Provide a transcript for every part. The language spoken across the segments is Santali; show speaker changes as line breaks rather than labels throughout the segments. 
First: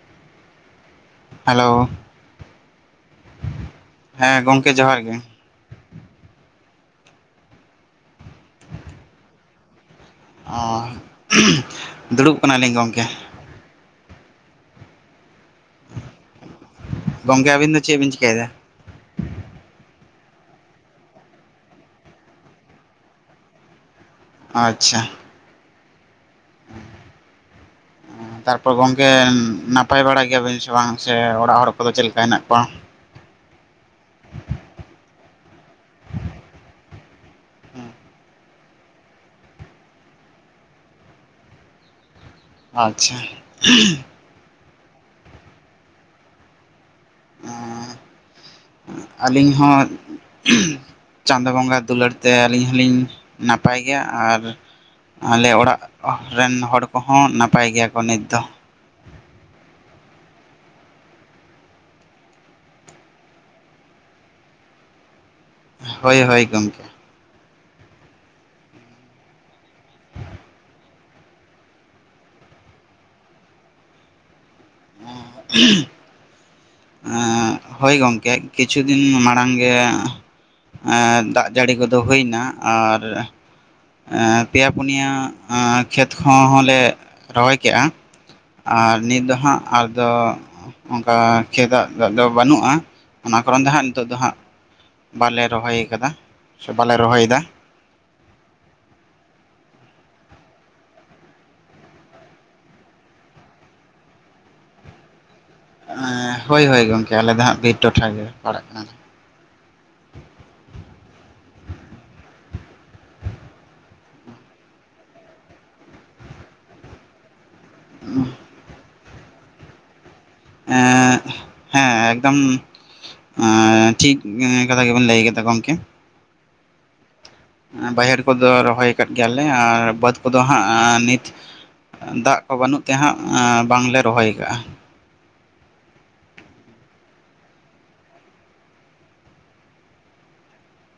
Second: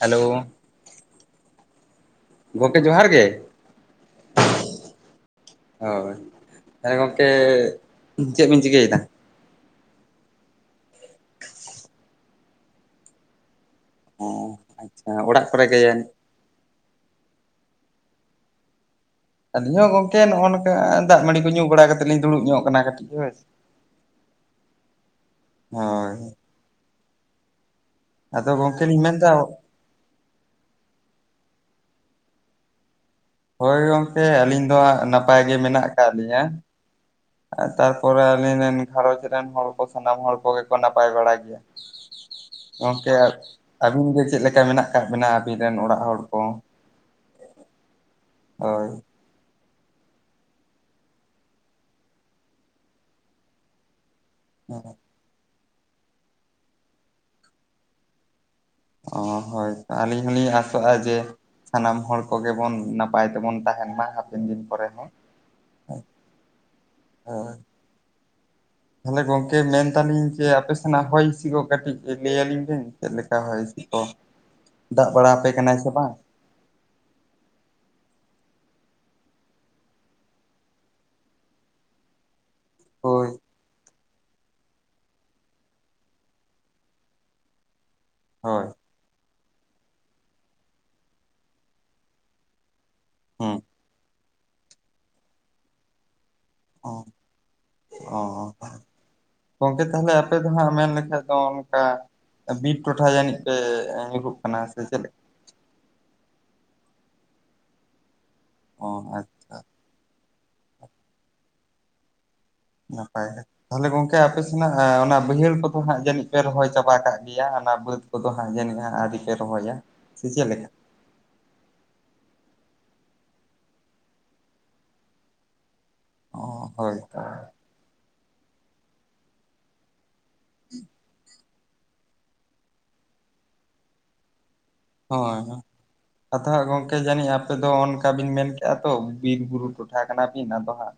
ᱦᱮᱞᱳ᱾
ᱦᱮᱞᱳ᱾
ᱜᱚᱢᱠᱮ ᱡᱚᱦᱟᱨ ᱜᱮ᱾
ᱦᱮᱸ ᱜᱚᱝᱠᱮ ᱡᱚᱦᱟᱨ ᱜᱮ᱾
ᱦᱳᱭ ᱦᱮᱸ ᱜᱚᱝᱠᱮ ᱪᱮᱫ ᱵᱤᱱ ᱪᱤᱠᱟᱹᱭ ᱮᱫᱟ?
ᱚ ᱩᱸᱦᱩᱜ ᱫᱩᱲᱩᱵ ᱠᱟᱱᱟ ᱞᱤᱧ ᱜᱚᱢᱠᱮ᱾
ᱚ ᱟᱪᱪᱷᱟ ᱚᱲᱟᱜ ᱠᱚᱨᱮ ᱜᱮ
ᱜᱚᱝᱠᱮ ᱟᱵᱤᱱ ᱫᱚ ᱪᱮᱫ ᱵᱤᱱ ᱪᱤᱠᱟᱭ ᱫᱟ?
ᱟᱞᱤᱧ ᱦᱚᱸ ᱜᱚᱝᱠᱮ ᱱᱚᱜ-ᱚ ᱱᱚᱝᱠᱟ ᱫᱟᱜ ᱢᱟᱹᱰᱤ ᱠᱚ ᱧᱩ ᱵᱟᱲᱟ ᱠᱟᱛᱮᱫ ᱞᱤᱧ ᱫᱩᱲᱩᱵ ᱧᱚᱜ ᱠᱟᱱᱟ ᱠᱟᱹᱴᱤᱡ ᱦᱳᱭ ᱥᱮ᱾
ᱟᱪᱪᱷᱟ᱾
ᱦᱳᱭ᱾
ᱚ
ᱟᱫᱚ
ᱛᱟᱨᱯᱚᱨᱮ
ᱜᱚᱢᱠᱮ ᱞᱤᱧ
ᱜᱚᱝᱠᱮ
ᱢᱮᱱᱫᱟ
ᱱᱟᱯ ᱯᱟᱭ ᱵᱟᱲᱟ ᱜᱮᱭᱟᱵᱤᱱ ᱥᱮ ᱵᱟᱝ ᱥᱮ ᱚᱲᱟᱜ ᱦᱚᱲ ᱠᱚᱫᱚ ᱪᱮᱫ ᱞᱮᱠᱟ ᱦᱮᱱᱟᱜ ᱠᱚᱣᱟ?
ᱦᱳᱭ ᱜᱚᱝᱠᱮ ᱟᱹᱞᱤᱧ ᱫᱚ ᱦᱟᱜ ᱱᱟᱯᱟᱭ ᱜᱮ ᱢᱮᱱᱟᱜ ᱟᱠᱟᱫ ᱞᱤᱧᱟ᱾ ᱛᱟᱨᱯᱚᱨᱮ ᱟᱞᱤᱧ ᱨᱮᱱ ᱜᱷᱟᱨᱚᱧᱡᱽ ᱨᱮᱱ ᱦᱚᱲ ᱠᱚ ᱥᱟᱱᱟᱢ ᱦᱚᱲ ᱠᱚᱜᱮ ᱠᱚ ᱱᱟᱯᱟᱭ ᱵᱟᱲᱟ ᱜᱮᱭᱟ᱾ ᱜᱚᱝᱠᱮ
ᱟᱪᱪᱷᱟ
ᱟ ᱟᱹᱵᱤᱱ ᱜᱮ ᱪᱮᱫ ᱞᱮᱠᱟ ᱢᱮᱱᱟᱜ ᱠᱟᱜ ᱵᱤᱱᱟ ᱟᱵᱤᱱ ᱨᱮᱱ ᱚᱲᱟᱜ ᱦᱚᱲ ᱠᱚ?
ᱚᱸ᱾
ᱦᱳᱭ᱾
ᱟᱹᱞᱤᱧ ᱦᱚᱸ ᱩᱦᱩᱸᱦ ᱪᱟᱸᱫᱳ ᱵᱚᱸᱜᱟ ᱫᱩᱞᱟᱹᱲ ᱛᱮ ᱟᱹᱞᱤᱧ ᱦᱚᱞᱤᱧ ᱱᱟᱯᱟᱭ ᱜᱮᱭᱟ ᱟᱨ
[unintelligible]
ᱟᱞᱮ ᱚᱲᱟᱜ ᱨᱮᱱ ᱦᱚᱲ ᱠᱚᱦᱚᱸ ᱱᱟᱯᱟᱭ ᱜᱮᱭᱟ ᱠᱚ ᱱᱤᱛ ᱫᱚ᱾
ᱚ ᱦᱳᱭ ᱛᱚ ᱟᱹᱞᱤᱧ ᱦᱚᱞᱤᱧ ᱟᱥᱚᱜᱼᱟ ᱡᱮ ᱥᱟᱱᱟᱢ ᱦᱚᱲ ᱠᱚᱜᱮ ᱵᱚᱱ ᱱᱟᱯᱟᱭ ᱛᱮᱵᱚᱱ ᱛᱟᱦᱮᱱ ᱢᱟ ᱦᱟᱯᱮᱱ ᱫᱤᱱ ᱠᱚᱨᱮ ᱦᱚᱸ᱾
ᱦᱳᱭ ᱦᱳᱭ ᱜᱚᱢᱠᱮ᱾
ᱦᱳᱭ᱾ ᱛᱟᱦᱚᱞᱮ ᱜᱚᱝᱠᱮ ᱢᱮᱱᱫᱟᱞᱤᱧ ᱡᱮ ᱟᱯᱮ ᱥᱮᱱᱟᱜ ᱦᱚᱭ ᱦᱤᱥᱤ ᱠᱟᱹᱴᱤᱡ ᱞᱟᱹᱭ ᱟᱞᱤᱧ ᱵᱤᱱ ᱪᱮᱫ ᱞᱮᱠᱟ ᱦᱚᱭ ᱠᱚ ᱫᱟᱜ ᱵᱟᱲᱟ ᱟᱯᱮ ᱠᱟᱱᱟᱭ ᱥᱮ ᱵᱟᱝ?
ᱮᱸᱜ ᱦᱳᱭ ᱜᱚᱝᱠᱮ ᱠᱤᱪᱷᱩ ᱫᱤᱱ ᱢᱟᱲᱟᱝ ᱜᱮ ᱮᱸᱜ ᱫᱟᱜ ᱡᱟᱲᱤ ᱠᱚᱫᱚ ᱦᱳᱭᱱᱟ, ᱟᱨ
ᱦᱳᱭ
ᱮᱸᱜ ᱯᱮᱭᱟ ᱯᱩᱱᱭᱟ ᱮᱸ ᱠᱷᱮᱛ ᱠᱚᱦᱚᱸᱞᱮ ᱨᱚᱦᱚᱭ ᱠᱮᱜ-ᱟ
ᱦᱳᱭ
ᱟᱨ ᱱᱤᱛ ᱫᱚ ᱦᱟᱸᱜ ᱟᱨ ᱫᱚ ᱚᱱᱠᱟ ᱠᱷᱮᱫᱟᱜ ᱫᱟᱜ ᱫᱚ ᱵᱟᱹᱱᱩᱜᱼᱟ᱾ ᱚᱱᱟ
ᱦᱩᱸ
ᱠᱚᱨᱚᱱ ᱫᱮ ᱦᱟᱸᱜ ᱱᱤᱛᱚᱜ ᱫᱚ ᱦᱟᱸᱜ ᱵᱟᱞᱮ ᱨᱚᱦᱚᱭ ᱟᱠᱟᱫᱟ ᱥᱮ
ᱚ
ᱵᱟᱞᱮ ᱨᱚᱦᱚᱭᱮᱫᱟ ᱾
ᱚ ᱜᱚᱝᱠᱮ ᱛᱟᱦᱚᱞᱮ ᱟᱯᱮ ᱫᱚ ᱦᱟᱸᱜ ᱢᱮᱱ ᱞᱮᱠᱷᱟᱡ ᱫᱚ ᱚᱱᱠᱟ ᱵᱤᱨ ᱴᱚᱴᱷᱟ ᱡᱟᱱᱤᱡ ᱯᱮ ᱧᱩᱨᱦᱩᱜ ᱠᱟᱱᱟ ᱥᱮ ᱪᱮᱫ ᱞᱮ
ᱮᱸᱻ ᱦᱳᱭ ᱦᱳᱭ ᱜᱚᱝᱠᱮ ᱟᱞᱮ ᱫᱚ ᱦᱟᱸᱜ ᱵᱤᱨ ᱴᱚᱴᱷᱟ ᱜᱮᱞᱮ ᱯᱟᱲᱟᱜ
ᱚ
ᱠᱟᱱᱟᱞᱮ᱾
ᱟᱪᱪᱷᱟ ᱱᱟᱯᱟᱭ ᱜᱮ᱾ ᱛᱟᱦᱞᱮ ᱜᱚᱝᱠᱮ ᱟᱯᱮ ᱥᱮᱱᱟᱜ ᱮᱸ ᱚᱱᱟ ᱵᱟᱹᱭᱦᱟᱹᱲ ᱠᱚᱫᱚ ᱦᱟᱸᱜ ᱡᱟᱹᱱᱤᱡ ᱯᱮ ᱨᱚᱦᱚᱭ ᱪᱟᱵᱟ ᱠᱟᱜ ᱜᱮᱭᱟ ᱚᱱᱟ ᱵᱟᱹᱫ ᱠᱚᱫᱚ ᱦᱟᱸᱜ ᱡᱟᱹᱱᱤᱡ ᱦᱟᱸᱜ ᱟᱣᱨᱤ ᱯᱮ ᱨᱚᱦᱚᱭᱟ ᱥᱮ ᱪᱮᱫ ᱞᱮᱠᱟ?
ᱮᱸᱜ ᱦᱮᱸ ᱮᱠᱫᱚᱢ ᱮᱸ ᱴᱷᱤᱠ ᱮᱸ ᱠᱟᱛᱷᱟ ᱜᱮᱵᱮᱱ ᱞᱟᱹᱭ ᱠᱟᱫᱟ ᱜᱚᱝᱠᱮ᱾
ᱚ ᱦᱳᱭ ᱛᱚ᱾
ᱟᱸ ᱵᱟᱭᱦᱟᱹᱲ ᱠᱚᱫᱚ ᱨᱚᱦᱚᱭ ᱠᱟᱜ ᱜᱮᱭᱟᱞᱮ ᱟᱨ ᱵᱟᱹᱫᱽ ᱠᱚᱫᱚ ᱦᱟᱸᱜ ᱱᱤᱛ ᱫᱟᱜ ᱠᱚ ᱵᱟᱹᱱᱩᱜ ᱛᱮ ᱦᱟᱸᱜ ᱵᱟᱝᱞᱮ ᱨᱚᱦᱚᱭ ᱠᱟᱜᱼᱟ᱾
ᱦᱳᱭ ᱦᱳᱭ᱾ ᱟᱫᱚ ᱦᱟᱸᱜ ᱜᱚᱝᱠᱮ ᱡᱟᱹᱱᱤᱡ ᱟᱯᱮ ᱫᱚ ᱚᱱᱠᱟ ᱵᱤᱱ ᱢᱮᱱᱠᱮᱜᱼᱟ ᱛᱚ ᱵᱤᱨ-ᱵᱩᱨᱩ ᱴᱚᱴᱷᱟ ᱠᱟᱱᱟᱵᱤᱱ ᱟᱫᱚ ᱦᱟᱸᱜ